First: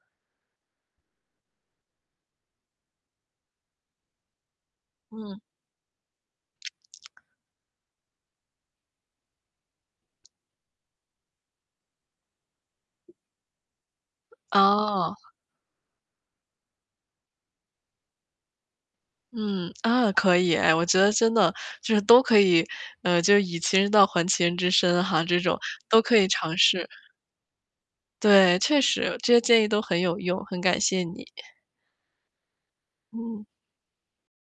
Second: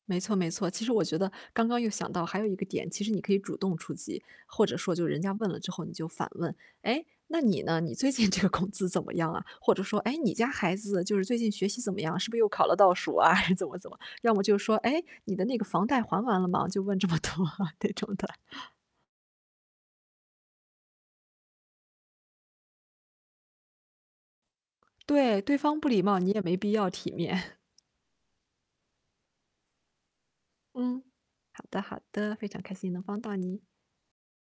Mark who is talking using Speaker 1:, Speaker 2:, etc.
Speaker 1: 没错没错，其实我觉得刚刚又想到，还有一个点，其实你可以主动出击，或者说就人家
Speaker 2: 嗯。
Speaker 1: 问了之后你就反问：“哎，那你呢？你最近这个工资怎么样啊？”或者说：“哎，你家孩子，就是最近学习怎么样？是不是又考了倒数啊？”怎么怎么，要么就说：“哎，
Speaker 2: 哦。
Speaker 1: 你的那个房贷还完了吗？”就问这么多，这种的。
Speaker 2: 嗯，啊，可以，哎，我觉得真的，就是都可以呃，就是“以其人道还其人之身”哈，这
Speaker 1: 对，对
Speaker 2: 种，
Speaker 1: 方不礼
Speaker 2: 都可
Speaker 1: 貌
Speaker 2: 以
Speaker 1: 你也没
Speaker 2: 尝
Speaker 1: 必
Speaker 2: 试。
Speaker 1: 要体面。
Speaker 2: 对，确实，这些建议都很有用，很感谢
Speaker 1: 嗯，
Speaker 2: 你。
Speaker 1: 好的好的，非常开心能帮到
Speaker 2: 嗯。
Speaker 1: 你。